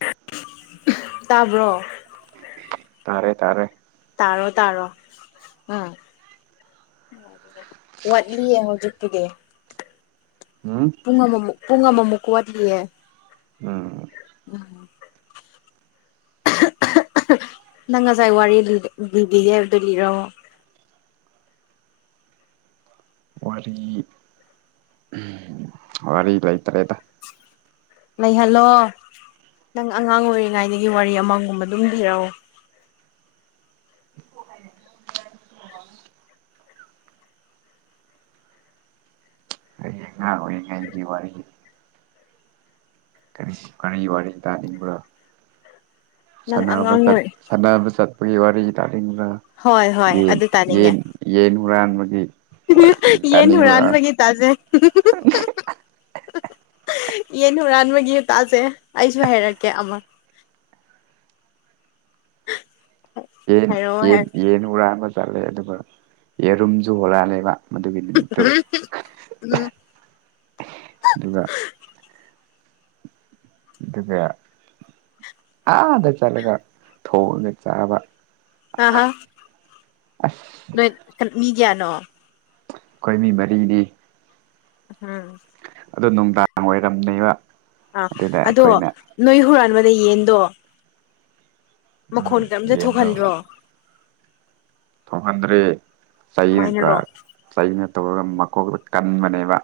[unintelligible] ꯇꯥꯕ꯭ꯔꯣ ꯇꯥꯔꯦ ꯇꯥꯔꯦ ꯇꯔꯣ ꯇꯥꯔꯣ ꯎꯝ ꯋꯥꯠꯂꯤꯌꯦ ꯍꯧꯖꯤꯛꯇꯨꯗꯤ ꯎꯝ ꯄꯨꯡ ꯑꯃꯃꯨꯛ ꯄꯨꯡ ꯑꯃꯃꯨꯛ ꯋꯥꯠꯂꯤꯑꯦ ꯑꯝ [unintelligible] ꯅꯪ ꯉꯁꯥꯏ ꯋꯥꯔꯤ ꯂꯤꯕꯤꯌꯦ ꯍꯥꯏꯕꯗꯣ ꯂꯤꯔꯃꯣ [unintelligible] ꯋꯥꯔꯤ ꯋꯥꯔꯤ ꯂꯩꯇꯔꯦꯗ ꯂꯩꯍꯜꯂꯣ ꯅꯪ ꯑꯉꯥꯡ ꯑꯣꯏꯔꯤꯉꯩꯗꯒꯤ ꯋꯥꯔꯤ ꯑꯃꯥꯡꯒꯨꯝꯕ ꯑꯗꯨꯝ ꯂꯤꯔꯛꯑꯣ ꯑꯩ [unintelligible] [inaudible] ꯀꯔꯤ ꯀꯔꯤ ꯋꯥꯔꯤ ꯇꯥꯅꯤꯡꯕ꯭ꯔꯣ ꯅꯪ ꯁꯥꯟꯅꯕ ꯑꯉꯥꯡ ꯆꯠ ꯑꯣꯏ ꯁꯥꯟꯅꯕ ꯆꯠꯄꯒꯤ ꯋꯥꯔꯤ ꯇꯥꯅ ꯭ ꯍꯣꯏ [unintelligible] ꯍꯣꯏ ꯌꯦꯟ ꯑꯗꯨ ꯇꯥꯅꯤꯡꯉꯦ ꯌꯦꯟ ꯌꯦꯟ ꯍꯨꯔꯥꯟꯕꯒꯤ ꯋꯥꯔꯤ ꯌꯦꯟ ꯇꯥꯅꯤꯡꯕ꯭ꯔꯥ ꯍꯨꯔꯥꯟꯕꯒꯤ ꯇꯥꯖꯦ ꯌꯦꯟ ꯍꯨꯔꯥꯟꯕꯒꯤ ꯇꯥꯁꯦ ꯑꯩꯁꯨ ꯍꯥꯏꯔꯛꯀꯦ ꯑꯃ ꯌꯦꯟ ꯍꯥꯏꯔꯛꯑꯣ ꯌꯦꯟ ꯍꯥꯏꯔ ꯌꯦꯟ ꯍꯨꯔꯥꯟꯕ ꯆꯠꯂꯦ ꯑꯗꯨꯒ ꯌꯦꯔꯨꯝꯁꯨ ꯍꯨꯔꯥꯟꯂꯛꯑꯅꯦꯕ ꯃꯗꯨꯒꯤ ꯅꯨꯃꯤꯠꯇꯣ ꯎꯝ [unintelligible] ꯑꯗꯨꯒ ꯑꯗꯨꯒ ꯑꯥꯗ ꯆꯠꯂꯒ ꯊꯣꯡꯑꯒ ꯆꯥꯕ ꯑꯍꯥ ꯅꯣꯏ ꯃꯤ ꯀꯌꯥꯅꯣ ꯑꯩꯈꯣꯏꯃꯤ ꯃꯔꯤꯅꯤ ꯎꯝ ꯑꯗꯣ ꯅꯨꯡꯗꯥꯡ ꯑꯣꯏꯔꯝꯅꯦꯕ ꯑꯥ ꯑꯗꯨꯗ ꯑꯗꯣ ꯑꯩꯈꯣꯏꯅ ꯅꯣꯏ ꯍꯨꯔꯥꯟꯕꯗ ꯌꯦꯟꯗꯣ ꯎꯝ ꯃꯈꯣꯟ ꯀꯔꯝꯇ ꯊꯣꯛꯍꯟꯗ꯭ꯔꯣ ꯊꯣꯛꯍꯟꯗ꯭ꯔꯦ ꯆꯩ ꯀꯔ ꯀꯃꯥꯏꯅꯔꯣ ꯆꯩꯅ ꯇꯧꯔꯒ ꯃꯀꯣꯛꯇ ꯀꯟꯕꯅꯦꯕ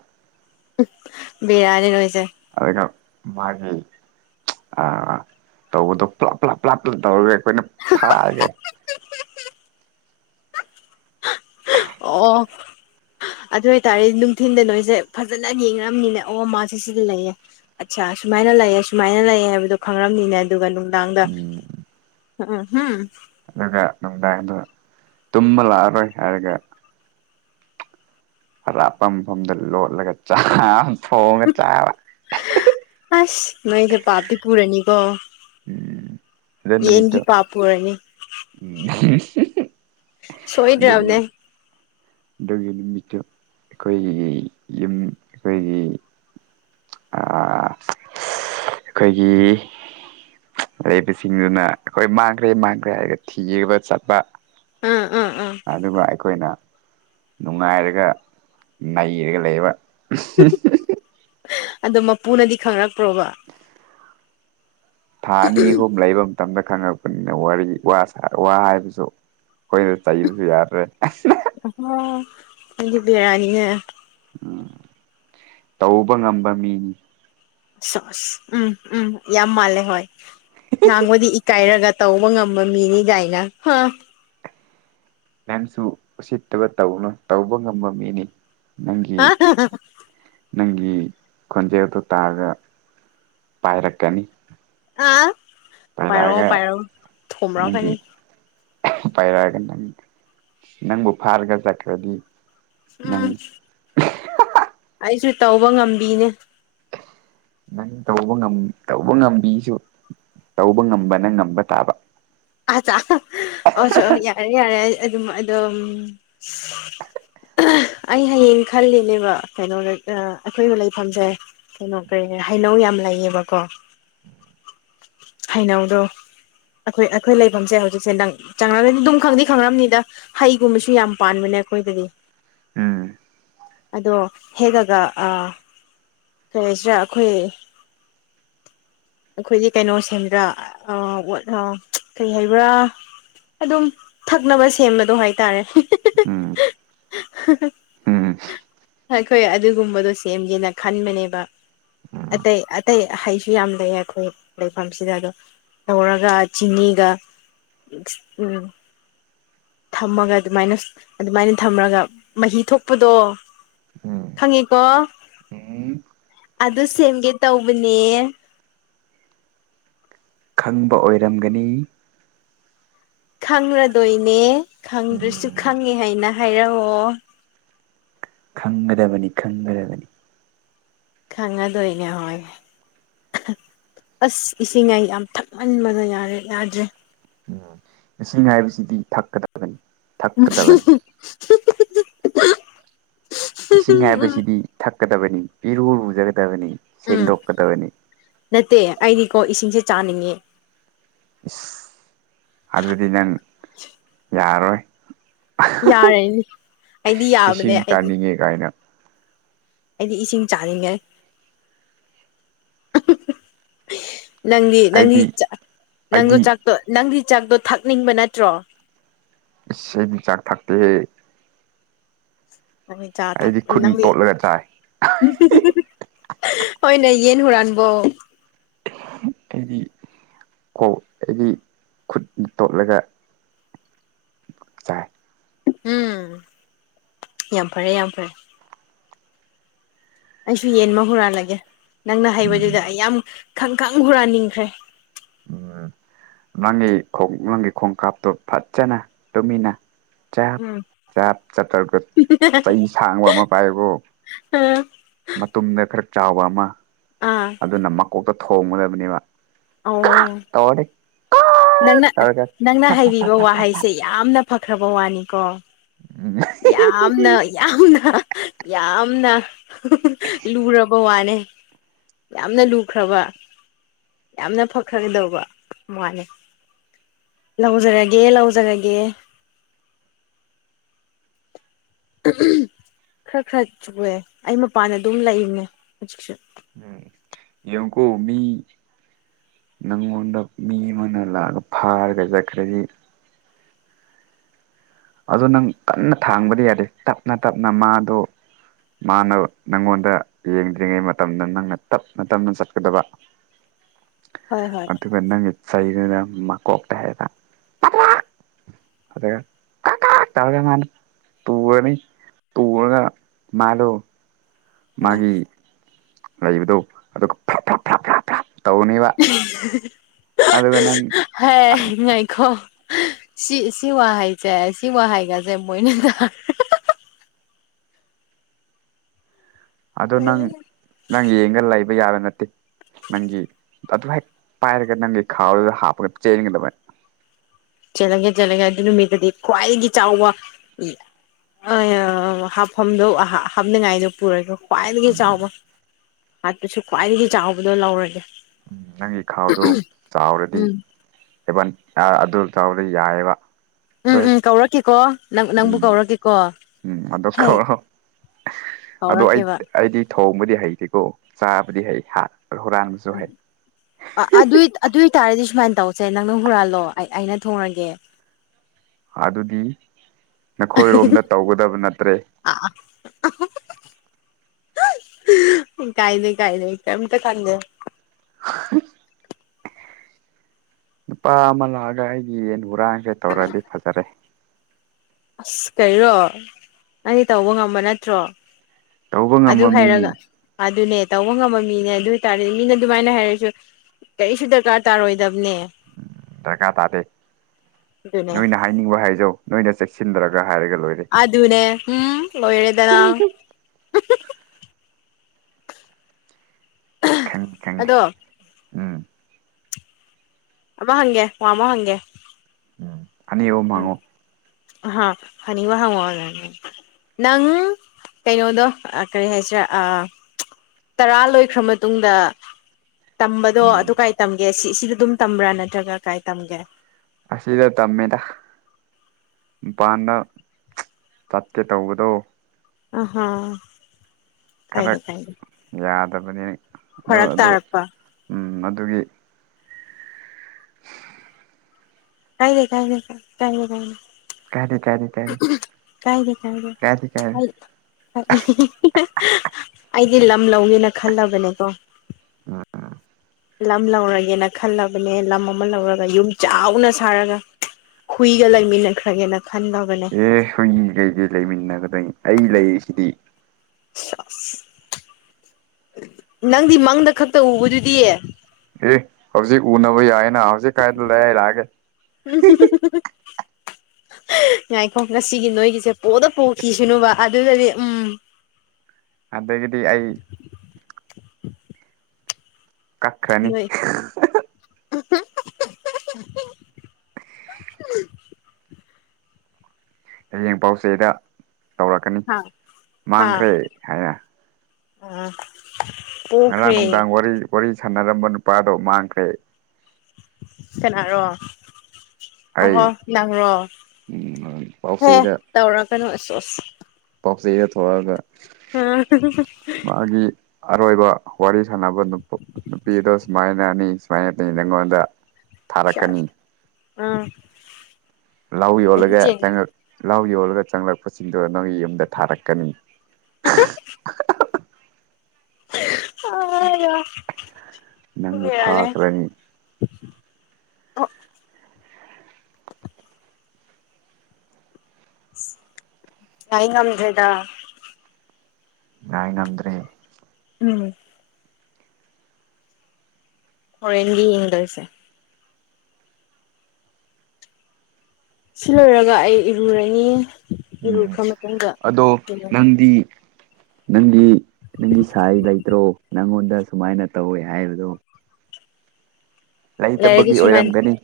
ꯕꯤꯔꯔꯦ ꯅꯣꯏꯁꯦ ꯑꯗꯨꯒ ꯃꯥꯒꯤ ꯇꯧꯕꯗꯣ ꯄꯨꯂꯞ ꯄꯨꯂꯥꯞ ꯄꯨꯂꯥꯞ ꯄꯨꯞ ꯇꯧꯔꯒꯦ ꯑꯩꯈꯣꯏꯅ ꯐꯥꯒꯦ ꯑꯣ ꯑꯗꯨ ꯑꯣꯏꯇꯥꯔꯦꯗꯤ ꯅꯨꯡꯊꯤꯟꯗ ꯅꯣꯏꯁꯦ ꯐꯖꯅ ꯌꯦꯡꯅꯔꯝꯅꯤꯅꯦ ꯑ ꯃꯥꯥꯁꯦ ꯁꯤꯗ ꯂꯩꯌꯦ ꯑꯠꯆꯥ ꯑꯁꯨꯃꯥꯏꯅ ꯂꯩꯌꯦ ꯁꯨꯃꯥꯏꯅ ꯂꯩꯌꯦ ꯍꯥꯏꯕꯗꯣ ꯈꯪꯔꯝꯅꯤꯅꯦ ꯑꯗꯨꯒ ꯅꯨꯡꯗꯥꯡꯗ ꯎꯝ [unintelligible] ꯑꯗꯨꯒ ꯅꯨꯡꯗꯥꯡꯗꯣ ꯇꯨꯝꯕ ꯂꯥꯛꯑꯔꯣꯏ ꯍꯥꯏꯔꯒ ꯑꯔꯥꯞꯄ ꯃꯐꯝꯗ ꯂꯣꯠꯂꯒ ꯆꯥ ꯊꯣꯡꯒ ꯆꯥꯕ ꯑꯁ ꯅꯣꯏꯁꯦ ꯄꯥꯞꯇꯤ ꯄꯨꯔꯅꯤꯀꯣ ꯎꯝ ꯑꯗꯨ ꯌꯦꯟꯒꯤ ꯅꯨꯃꯤꯠꯇꯨ ꯄꯥꯞ ꯄꯨꯔꯅꯤ [unintelligible] ꯑꯗꯨꯅ ꯁꯣꯏꯗ꯭ꯔꯕꯅꯦ ꯑꯗꯨꯒꯤ ꯅꯨꯃꯤꯠꯇꯨ ꯑꯩꯈꯣꯏꯒꯤ ꯌꯨꯝ ꯑꯩꯈꯣꯏꯒꯤ [unintelligible] ꯑꯩꯈꯣꯏꯒꯤ ꯂꯩꯕꯁꯤꯡꯗꯨꯅ ꯑꯩꯈꯣꯏ ꯃꯥꯡꯈ꯭ꯔꯦ ꯃꯥꯡꯈ꯭ꯔꯦ ꯍꯥꯏꯔꯒ ꯊꯤꯒ ꯆꯠꯄ [unintelligible] ꯑꯗꯨꯒ ꯑꯩꯈꯣꯏꯅ ꯅꯨꯡꯉꯥꯏꯔꯒ ꯅꯩꯔꯒ ꯂꯩꯕ [unintelligible] ꯑꯣ ꯃꯄꯨꯅꯗꯤ ꯈꯪꯔꯛꯄ꯭ꯔꯣꯕ ꯊꯥ ꯑꯅꯤ ꯑꯍꯨꯝ ꯂꯩꯕ ꯃꯇꯝꯗ ꯈꯪꯉꯛꯄꯅꯤꯅ ꯋꯥꯔꯤ ꯋꯥ ꯍꯥꯏꯕꯁꯨ ꯑꯩꯈꯣꯏꯅ ꯆꯩꯕꯁꯨ ꯌꯥꯗ꯭ꯔꯦ ꯑꯩꯗꯤ ꯕꯤꯔꯅꯤ ꯅꯦ ꯎꯝ ꯇꯧꯕ ꯉꯝꯕ ꯃꯤꯅꯤ ꯁꯁ ꯎꯝ ꯎꯝ ꯌꯥꯝ ꯃꯥꯂꯦ ꯍꯣꯏ ꯉꯥꯡꯕꯗꯤ ꯏꯀꯥꯏꯔꯒ ꯇꯧꯕ ꯉꯝꯕ ꯃꯤꯅꯤ ꯀꯥꯏꯅ ꯍꯥ ꯅꯪꯁꯨ ꯎꯁꯤꯠꯇꯕ ꯇꯧꯅꯨ ꯇꯧꯕ ꯉꯝꯕ ꯃꯤꯅꯤ ꯅꯪꯒꯤ [unintelligible] ꯅꯪꯒꯤ ꯈꯣꯟꯖꯦꯜꯗꯣ ꯇꯥꯔꯒ ꯄꯥꯏꯔꯛꯀꯅꯤ ꯑꯥ ꯄꯥꯏꯔꯛꯑꯣ ꯄꯥꯏꯔꯒ ꯄꯥꯏꯔꯛꯑꯣ ꯅꯪꯒꯤ ꯊꯣꯝꯔꯛꯀꯅꯤ ꯄꯥꯏꯔꯛꯑꯒ ꯅꯪ ꯅꯪꯕꯨ ꯐꯥꯔꯒ ꯆꯈꯔꯗꯤ ꯑꯝ ꯑꯩꯁꯨ ꯇꯧꯕ ꯉꯝꯕꯤꯅꯦ ꯅꯪ ꯇꯧꯕ ꯉꯝ ꯇꯧꯕ ꯉꯝꯕꯤꯁꯨ ꯇꯧꯕ ꯉꯝꯕ ꯅ ꯉꯝꯕ ꯇꯥꯕ ꯑꯆ ꯑꯣꯁꯨ ꯌꯥꯔꯦ ꯌꯥꯔꯦ ꯑꯗꯨꯝ ꯑꯗꯨꯝ ꯑꯩ ꯍꯌꯦꯡ ꯈꯜꯂꯤꯅꯦꯕ ꯀꯩꯅꯣꯗ ꯑꯩꯈꯣꯏꯅ ꯂꯩꯐꯝꯁꯦ ꯀꯩꯅꯣ ꯀꯩ ꯍꯩꯅꯧ ꯌꯥꯝ ꯂꯩꯌꯦꯕꯀꯣ [inaudible] ꯍꯩꯅꯧꯗꯣ ꯑꯩꯈꯣꯏ ꯑꯩꯈꯣꯏ ꯂꯩꯐꯝꯁꯦ ꯍꯧꯖꯤꯛꯁꯦ ꯅꯪ ꯆꯪꯉꯗꯤ ꯑꯗꯨꯝ ꯈꯪꯗꯤ ꯈꯪꯅꯤꯗ ꯍꯩꯒꯨꯝꯕꯁꯨ ꯌꯥꯝ ꯄꯥꯟꯕꯅꯦ ꯑꯩꯈꯣꯏꯗꯗꯤ ꯎꯝ ꯑꯗꯣ ꯍꯦꯛꯑꯒ ꯑ ꯀꯩ ꯍꯥꯏꯁꯤꯔꯥ ꯑꯩꯈꯣꯏ ꯑꯩꯈꯣꯏꯗꯤ ꯀꯩꯅꯣ ꯁꯦꯝꯗ ꯑ ꯑꯣ ꯀꯩ ꯍꯥꯏꯕ ꯑꯗꯨꯝ ꯊꯛꯅꯕ ꯁꯦꯝꯕꯗꯣ ꯍꯥꯏꯇꯥꯔꯦ ꯎꯝ ꯎꯝ ꯑꯩꯈꯣꯏ ꯑꯗꯨꯒꯨꯝꯕꯗꯣ ꯁꯦꯝꯖꯦꯅ ꯈꯟꯕꯅꯦꯕ ꯑꯇꯩ ꯑꯇꯩ ꯍꯩꯁꯨ ꯌꯥꯝ ꯂꯩꯌꯦ ꯑꯩꯈꯣꯏ ꯂꯩꯐꯝꯁꯤꯗ ꯗꯨꯝ ꯇꯧꯔꯒ ꯆꯤꯅꯤꯒ ꯎꯝ ꯊꯝꯃꯒ ꯑꯗꯨꯃꯥꯏꯅ ꯑꯗꯨꯃꯥꯏꯅ ꯊꯝꯃꯒ ꯃꯍꯤ ꯊꯣꯛꯄꯗꯣ ꯎꯝ ꯈꯪꯉꯤꯀꯣ ꯎꯝ ꯑꯗꯨ ꯁꯦꯝꯒꯦ ꯇꯧꯕꯅꯦ ꯈꯪꯕ ꯑꯣꯏꯔꯝꯒꯅꯤ ꯈꯪꯔꯗꯣꯏꯅꯦ ꯈꯪꯗ꯭ꯔꯁꯨ ꯈꯪꯉꯦ ꯍꯥꯏꯅ ꯍꯥꯏꯔꯛꯑꯣ ꯈꯪꯒꯗꯕꯅꯤ ꯈꯪꯒꯗꯕꯅꯤ ꯈꯥꯉꯥꯗꯣꯏꯅꯦ ꯍꯣꯏ ꯑꯁ ꯏꯁꯤꯡꯉꯥꯏ ꯌꯥꯝ ꯊꯛꯃꯟꯕꯅ ꯌꯥꯔꯦ ꯌꯥꯗ꯭ꯔꯦ ꯎꯝ ꯏꯁꯤꯡ ꯍꯥꯏꯕꯁꯤꯗꯤ ꯊꯛꯀꯗꯕꯅꯤ ꯊꯛꯀꯗꯕꯅꯤ ꯏꯁꯤꯡ ꯍꯥꯏꯕꯁꯤꯗꯤ ꯊꯛꯀꯗꯕꯅꯤ ꯏꯔꯨ ꯔꯨꯖꯔꯦ ꯇꯕꯅꯤ ꯎꯝ ꯁꯦꯡꯗꯣꯛꯀꯗꯕꯅꯤ ꯀꯣ ꯏꯁꯤꯡꯁꯦ ꯆꯥꯅꯤꯡꯉꯦ ꯏꯁ ꯑꯗꯨꯗꯤ ꯅꯪ ꯌꯥꯔꯣꯏ ꯌꯥꯔꯅꯤ ꯑꯩꯗꯤ ꯌꯥꯕꯅꯦ ꯏꯁꯤꯡ ꯑꯩꯗꯤ ꯆꯥꯅꯤꯡꯉꯦ ꯀꯥꯏꯅ ꯑꯩꯗꯤ ꯏꯁꯤꯡ ꯆꯥꯅꯤꯡꯉꯦ ꯅꯪꯒꯤ ꯅꯪꯒꯤ ꯑꯩꯗꯤ ꯆꯥꯥꯛ ꯅꯪꯗꯣ ꯑꯩꯗꯤ ꯆꯥꯛꯇꯣ ꯅꯪꯒꯤ ꯆꯥꯛꯇꯣ ꯊꯛꯅꯤꯡꯕ ꯅꯠꯇ꯭ꯔꯣ ꯑꯩꯗꯤ ꯆꯥꯛ ꯊꯥꯛꯇ ꯍꯦ ꯅꯪ ꯆꯥ ꯊꯛ ꯈꯨꯠꯅ ꯅꯪꯗꯤ ꯇꯣꯠꯂꯒ ꯆꯥꯏ [unintelligible] ꯍꯣꯏꯅꯦ ꯌꯦꯟ ꯍꯨꯔꯥꯟꯕꯣ ꯑꯩꯗꯤ ꯀꯣ ꯑꯩꯒꯤ ꯈꯨꯠ ꯇꯣꯠꯂꯒ ꯆꯥꯏ ꯎꯝ ꯌꯥꯝ ꯐꯔꯦ ꯌꯥꯝ ꯐꯔꯦ ꯑꯩꯁꯨ ꯌꯦꯟ ꯑꯃ ꯍꯨꯔꯥꯜꯂꯒꯦ ꯅꯪꯅ ꯍꯩꯕꯗꯨꯗ ꯑꯩ ꯌꯥꯝ ꯈꯪꯈꯪ ꯍꯨꯔꯥꯟꯅꯤꯡꯈ꯭ꯔꯦ ꯎ ꯅꯪꯒꯤꯣꯡ ꯅꯪꯒꯤ ꯈꯣꯡꯀꯥꯞꯇꯣ ꯐꯖꯅ ꯇꯨꯃꯤꯟꯅ ꯆꯥꯛ ꯎꯝ ꯆꯞ ꯆꯥꯇ꯭ꯔꯒ ꯆꯩ ꯁꯥꯡꯕ ꯑꯃ ꯄꯥꯏꯌꯦꯕꯣ ꯃꯇꯨꯝꯗ ꯈꯔ ꯆꯥꯎꯕ ꯑꯃ ꯑꯥ ꯑꯗꯨꯅ ꯃꯀꯣꯛꯇ ꯊꯣꯡꯉꯨꯗꯕꯅꯦꯕ ꯑꯣ ꯇꯃꯗꯤ ꯅꯪꯅ ꯅꯪꯅ ꯍꯥꯏꯕꯤꯕ ꯋꯥꯍꯩꯁꯦ ꯌꯥꯝꯅ ꯐꯈ꯭ꯔꯕ ꯋꯥꯅꯤꯀꯣ ꯌꯥꯝꯅ ꯌꯥꯝꯅ ꯌꯥꯝꯅ ꯂꯨꯔꯕ ꯋꯥꯅꯦ ꯌꯥꯝꯅ ꯂꯨꯈ꯭ꯔꯕ ꯌꯥꯝꯅ ꯐꯈ꯭ꯔꯒꯗꯧꯕ ꯃꯥꯅꯦ ꯂꯧꯖꯔꯒꯦ ꯂꯧꯖꯔꯒꯦ ꯈꯔ ꯈꯔ ꯆꯨꯑꯦ ꯑꯩ ꯃꯄꯥꯟꯗ ꯑꯗꯨꯝ ꯂꯩꯅꯦ ꯍꯧꯖꯤꯛꯁꯨ ꯎꯝ ꯌꯦꯡ ꯀꯣ ꯃꯤ ꯅꯪꯉꯣꯟꯗ ꯃꯤ ꯑꯃꯅ ꯂꯥꯛꯑꯒ ꯐꯥꯔꯒ ꯆꯠꯈ꯭ꯔꯁꯤ ꯑꯗꯨ ꯅꯪ ꯀꯟꯅ ꯊꯥꯡꯕꯗꯤ ꯌꯥꯗꯦ ꯇꯞꯅ ꯇꯞꯅ ꯃꯥꯗꯣ ꯃꯥꯅ ꯅꯪꯉꯣꯟꯗ ꯌꯦꯡꯗ꯭ꯔꯤꯉꯩ ꯃꯇꯝꯗ ꯅꯪꯅ ꯇꯞꯅ ꯇꯞꯅ ꯆꯠꯀꯗꯕ ꯍꯣꯏ ꯍꯣꯏ ꯑꯗꯨꯇꯄꯟꯅ ꯃꯦ ꯆꯥꯏꯅ ꯃꯥ ꯀꯣꯛꯇ ꯍꯥꯏꯌꯦꯗ ꯑꯒ ꯇꯒ ꯃꯥꯅ ꯇꯨꯅꯤ ꯇꯒ ꯃꯥꯂꯣ ꯑꯣ ꯃꯥꯒꯤ ꯂꯩꯕꯗꯣ ꯑꯗꯨꯒ ꯐꯥ ꯑꯗꯨꯒ ꯅꯪ ꯍ ꯉꯥꯏꯈꯣꯡ ꯁꯤ ꯁꯤ ꯋꯥꯍꯩꯁꯦ ꯁꯤ ꯋꯥꯍꯩꯒꯁꯦ ꯃꯣꯏꯅ ꯇ [unintelligible] ꯑꯗꯣ ꯅꯪ ꯅꯪ ꯌꯦꯡꯒ ꯂꯩꯕ ꯌꯥꯕ ꯅꯠꯇꯦ ꯅꯪꯒꯤ ꯑꯗꯨ ꯍꯦꯛ ꯄꯥꯏꯔꯒ ꯅꯪꯒꯤ ꯈꯥꯎꯗꯨꯗ ꯍꯥꯞꯄꯒ ꯆꯦꯟꯒꯗꯕꯅꯦ ꯆꯠꯒꯦ ꯆꯠꯂꯉꯦ ꯑꯗꯨ ꯅꯨꯃꯤꯠꯇꯗꯤ ꯈ꯭ꯋꯥꯏꯗꯒꯤ ꯆꯥꯎꯕ ꯑ ꯍꯥꯞꯐꯝꯗꯣ ꯍꯥꯞꯅꯤꯡꯉꯥꯏꯗꯣ ꯄꯨꯔꯒꯁꯨ ꯈ꯭ꯋꯥꯏꯗꯒꯤ ꯆꯥꯎꯕ ꯍꯥꯠꯄꯁꯨ ꯈ꯭ꯋꯥꯏꯗꯒꯤ ꯆꯥꯎꯕꯗꯣ ꯂꯧꯔꯒꯦ ꯎꯝ ꯅꯪꯒꯤ ꯈꯥꯎꯗꯣ ꯆꯥꯎꯔꯗꯤ ꯎꯝ ꯍꯦꯕꯟ ꯑꯗꯨ ꯆꯥꯎꯔ ꯌꯥꯏꯑꯕ ꯑꯗꯣ ꯎꯝ ꯎꯝ ꯀꯧꯔꯛꯀꯀꯣ ꯅꯪ ꯅꯪꯕꯨ ꯎꯝ ꯀꯧꯔꯛꯀꯦꯀꯣ ꯎꯝ ꯑꯗꯣ ꯍ ꯀꯧꯔꯣ ꯑꯗꯣ ꯑꯩ ꯀꯧꯔꯛꯀꯦꯕ ꯑꯩꯗꯤ ꯊꯣꯡꯕꯗꯤ ꯍꯩꯇꯦꯀꯣ ꯆꯥꯕꯗꯤ ꯍꯩ ꯍꯥ ꯑꯗꯨ ꯑꯗꯨ ꯑꯗꯨ ꯇꯥꯔꯦꯗꯤꯁꯨꯃꯥꯟ ꯇꯧꯁꯦ ꯅꯪꯅ ꯍꯨꯔꯥꯜꯂꯣ ꯑꯩꯅ ꯊꯣꯡꯉꯒꯦ ꯑꯗꯨꯗꯤ ꯅꯈꯣꯏꯔꯣꯝꯗ ꯇꯧꯒꯗꯕ ꯅꯠꯇ꯭ꯔꯦ ꯀꯥꯏ ꯂꯩ ꯀꯥꯏ ꯂꯩ ꯀꯝꯇ ꯈꯥꯟꯗꯦ ꯅꯨꯄꯥ ꯑꯃ ꯂꯥꯛꯑꯒ ꯑꯩꯒꯤ ꯌꯦꯟ ꯍꯨꯔꯥꯡꯁꯦ ꯇꯧꯔꯗꯤ ꯐꯖꯔꯦ ꯑꯁ ꯀꯔꯣ ꯅꯪꯗꯤ ꯇꯧꯕ ꯉꯝꯕ ꯅꯠꯇ꯭ꯔꯣ ꯇꯧꯕ ꯑꯗꯨ ꯉꯝꯕ ꯃꯤꯅꯤ ꯍꯥꯏꯔꯒ ꯑꯗꯨꯅꯦ ꯇꯧꯕ ꯉꯝꯕ ꯃꯤꯅꯦ ꯑꯗꯨ ꯑꯣꯏꯇꯥꯔꯗꯤ ꯃꯤꯅ ꯑꯗꯨꯃꯥꯏꯅ ꯍꯥꯏꯔꯁꯨ ꯀꯔꯤꯁꯨ ꯗꯔꯀꯥꯔ ꯇꯥꯔꯣꯏꯗꯕꯅꯦ ꯎꯝ ꯗꯔꯀꯥ ꯇꯥꯗꯦ ꯑꯗꯨꯅꯦ ꯅꯣꯏꯅ ꯍꯥꯏꯅꯤꯡꯕ ꯍꯥꯏꯖꯧ ꯅꯣꯏꯅ ꯆꯦꯛꯁꯤꯜꯗꯔꯒ ꯑ ꯑꯗꯨꯅꯦ ꯎꯝꯦꯗꯅꯥ ꯈꯪꯤ ꯈꯪꯉꯤ ꯑꯗꯣ ꯎꯝ ꯑꯃꯃ ꯍꯪꯒꯦ ꯋꯥꯃ ꯍꯪꯒꯦ ꯎꯝ ꯑ ꯌꯦ ꯃꯉꯣ ꯑ ꯍꯅꯤ ꯋꯥꯍꯉꯗꯅꯤ ꯅꯪ ꯀꯩꯅꯣꯗꯣ ꯀꯔꯤ ꯍꯥꯏꯁꯤꯔꯦ ꯑ ꯇꯔꯥ ꯂꯣꯏꯈ꯭ꯔ ꯃꯇꯨꯡꯗ ꯇꯝꯕꯗꯣ ꯎꯝ ꯑꯗꯨ ꯀꯥꯏ ꯇꯝꯒꯦ ꯁꯤ ꯁꯤꯗ ꯑꯗꯨꯝ ꯇꯝꯕ꯭ꯔꯥ ꯅꯠꯇ꯭ꯔꯒ ꯀꯥꯏ ꯇꯝꯒꯦ ꯑꯁꯤꯗ ꯇꯝꯃꯦꯗ ꯃꯄꯥꯟꯗ ꯆꯠꯀꯦ ꯇꯧꯕꯗꯣ ꯑ ꯍ ꯈꯔ ꯌꯥꯗꯕꯅꯤꯅ ꯑꯗꯨ ꯐꯔꯛ ꯑꯗꯨ ꯇꯥꯔꯛꯄ ꯎ ꯑꯗꯨꯒꯤ ꯀꯥꯏꯗꯦ ꯀꯥꯏꯗꯦ ꯀꯥꯏ ꯀꯥꯏꯗꯦ ꯀꯥꯏꯅꯦ ꯀꯥꯏꯗ ꯀꯥꯏꯗꯦ ꯀꯥꯏꯗꯦ ꯑꯩꯗꯤ ꯂꯝ ꯂꯧꯒꯦꯅ ꯈꯜꯂꯕꯅꯦꯀꯣ ꯑꯥ ꯂꯝ ꯂꯧꯔꯒꯦꯅ ꯈꯜꯂꯕꯅꯦ ꯂꯝ ꯑꯃ ꯂꯧꯔꯒ ꯌꯨꯝ ꯆꯥꯎꯅ ꯁꯥꯔꯒ ꯍꯨꯏꯒ ꯂꯩꯃꯤꯟꯅꯈ꯭ꯔꯒꯦꯅ ꯈꯟꯗꯕꯅꯦ ꯑꯦ ꯁꯣꯏꯒꯤ ꯀꯩꯗꯤꯩ ꯂꯩꯃꯤꯟꯅꯒꯗꯣꯏꯅꯤ ꯑꯩ ꯂꯩꯔꯤꯁꯤꯗꯤ ꯑꯁ ꯅꯪꯗꯤ ꯃꯪꯗ ꯈꯛꯇ ꯎꯕꯗꯨꯗꯤꯌꯦ ꯑꯦ ꯍꯧꯖꯤꯛ ꯎꯅꯕ ꯌꯥꯏꯅ ꯍꯧꯖꯤꯛ ꯀꯥꯏꯗ ꯂꯩ ꯍꯥꯏꯏ ꯂꯛꯑꯒꯦ [unintelligible] ꯉꯥꯏꯈꯣ ꯉꯁꯤꯒꯤ ꯅꯣꯏꯒꯤꯁꯦ ꯄꯣꯗ ꯄꯣꯛꯈꯤꯁꯅꯨꯕ ꯑꯗꯨꯗꯗꯤ ꯎꯝ ꯑꯗꯗꯒꯤꯗꯤ ꯑꯩ ꯀꯥꯈ꯭ꯔꯥꯅꯤ ꯅꯣꯏ [unintelligible] ꯍꯌꯦꯡ ꯄꯥꯎꯆꯦꯗ ꯇꯧꯔꯛꯀꯅꯤ ꯍꯥ ꯃꯥꯡꯈ꯭ꯔꯦ ꯍꯥꯏꯅ ꯎꯝ ꯉꯔꯥꯡ ꯅꯨꯡꯗꯥꯡ ꯋꯥꯔꯤ ꯁꯥꯟꯅꯔꯝꯕ ꯅꯨꯄꯥꯗꯣ ꯃꯥꯡꯈ꯭ꯔꯦ ꯁꯅꯥꯔꯣ ꯑꯩ ꯑ ꯅꯔꯣ ꯍꯦ ꯄꯥꯎꯆꯦꯗ ꯇꯧꯔ ꯀꯩꯅꯣ ꯑꯁꯁ ꯁ ꯊꯑꯒ ꯑ ꯑꯔꯣꯏꯕ ꯋꯥꯔꯤ ꯁꯥꯟꯅꯕ ꯅꯨꯄꯤ ꯑꯗꯣ ꯁꯨꯃꯥꯏꯅ ꯑꯅꯤ ꯁꯨꯃꯥꯏꯅ ꯂꯩ ꯑꯩꯉꯣꯟꯗ ꯊꯥꯔꯛꯀꯅꯤ ꯑꯥ ꯂ ꯌꯣꯜꯂꯒꯦ ꯆꯪꯉꯛ ꯂ ꯌꯣꯜꯂꯒ ꯆꯪꯂꯛꯄꯁꯤꯡꯗꯣ ꯅꯪꯒꯤ ꯌꯨꯝꯗ ꯊꯥꯔꯛꯀꯅꯤ ꯑ ꯅꯪꯕꯨ ꯐꯥꯈ꯭ꯔꯅꯤ ꯑ ꯇ ꯉꯝꯊꯦꯗꯗꯥ ꯉꯥꯏ ꯉꯝꯗ꯭ꯔꯦ ꯎꯝ ꯐꯣꯔꯦꯟꯕꯤ ꯏꯪꯂꯁꯦ ꯁꯤ ꯂꯣꯏꯔꯒ ꯑꯩ ꯏꯔꯨꯔꯅꯤ ꯎꯝ ꯏꯔꯨꯈ꯭ꯔ ꯃꯇꯨꯡꯗ ꯑꯗꯣ ꯅꯪꯗꯤ ꯅꯪꯒꯤ ꯅꯪꯒꯤ ꯁꯥꯏ ꯂꯩꯇ꯭ꯔꯣ ꯅꯪꯉꯣꯟꯗ ꯁꯨꯃꯥꯏꯅ ꯇꯧꯋꯦ ꯍꯥꯏꯕꯗꯣ ꯂꯩꯔꯗꯤ ꯂꯩꯇꯝꯕꯒꯤ ꯁꯨꯃꯥꯏꯅ ꯑꯣꯏꯔꯝꯒꯅꯤ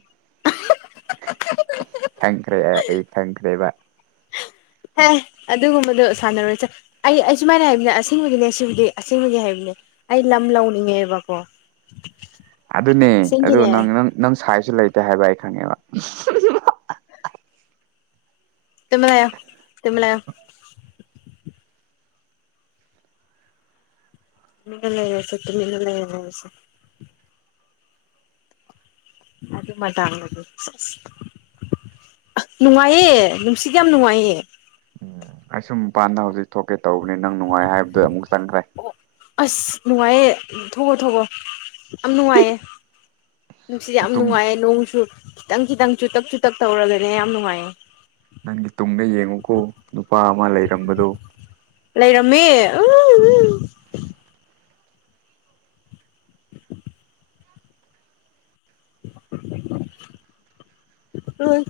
ꯐꯪꯈ꯭ꯔꯦ ꯑꯩ ꯐꯪꯈ꯭ꯔꯦꯕ ꯍꯦ ꯑꯗꯨꯒꯨꯝꯕꯗꯣ ꯁꯥꯟꯅꯔꯣꯏꯁꯦ ꯑꯩ ꯑꯩ ꯁꯨꯃꯥꯏꯅ ꯍꯥꯏꯕꯅꯦ ꯑꯁꯦꯡꯕꯒꯤꯅꯦ ꯑꯁꯤꯕꯨꯗꯤ ꯑꯁꯦꯡꯕꯗꯤ ꯍꯥꯏꯕꯅꯤ ꯑꯩ ꯂꯝ ꯂꯧꯅꯤꯡꯉꯦꯕꯀꯣ ꯑꯗꯨꯅꯦ ꯑꯗꯨ ꯑꯁꯦꯡꯒꯤꯅꯦ ꯅꯪ ꯅꯪ ꯅꯪ ꯁꯥꯏꯖꯁꯨ ꯂꯩꯇꯦ ꯍꯥꯏꯕ ꯑꯩ ꯈꯪꯉꯦꯕ ꯇ ꯃꯅꯌꯥ ꯇ ꯃꯅ ꯃꯤꯅ ꯂꯩ ꯌꯥꯁꯣ ꯇꯨꯃꯤꯅ ꯂꯩ ꯌꯥꯁꯣ ꯑꯗꯨ ꯃꯖꯥꯡ ꯂꯩ ꯅꯨꯡꯉꯥꯏꯌꯦ ꯅꯨꯡꯁꯤꯠꯒꯤ ꯌꯥꯝ ꯅꯨꯡꯉꯥꯏꯌꯦ ꯑꯩꯁꯨꯝ ꯃꯄꯥꯟꯗ ꯍꯧꯖꯤꯛ ꯊꯣꯛꯀꯦ ꯇꯧꯕꯅꯤ ꯅꯪ ꯅꯨꯡꯉꯥꯏ ꯍꯥꯏꯕꯗꯨꯣ ꯑꯃꯨꯛ ꯆꯪꯈ꯭ꯔꯦ ꯑꯣ ꯑꯁ ꯅꯨꯡꯉꯥꯏꯌꯦ ꯊꯣꯛꯈꯣ ꯊꯣꯛꯈꯣ ꯌꯥꯝ ꯅꯨꯡꯉꯥꯏꯌꯦ ꯅꯨꯡꯁꯤꯠ ꯌꯥꯝ ꯃꯇꯨꯡ ꯅꯨꯡꯉꯥꯏꯌꯦꯦ ꯅꯣꯡꯁꯨ ꯈꯤꯇꯪ ꯈꯤꯇꯪ ꯆꯨꯇꯛ ꯆꯨꯇꯛ ꯇꯧꯔꯒꯅꯦ ꯌꯥꯝ ꯅꯨꯡꯉꯥꯏꯌꯦꯦ ꯅꯪꯒꯤ ꯇꯨꯡꯗ ꯌꯦꯡꯉꯨꯀꯣ ꯅꯨꯄꯥ ꯑꯃ ꯂꯩꯔꯝꯕꯗꯣ ꯂꯩꯔꯝꯃꯦ ꯎ ꯎ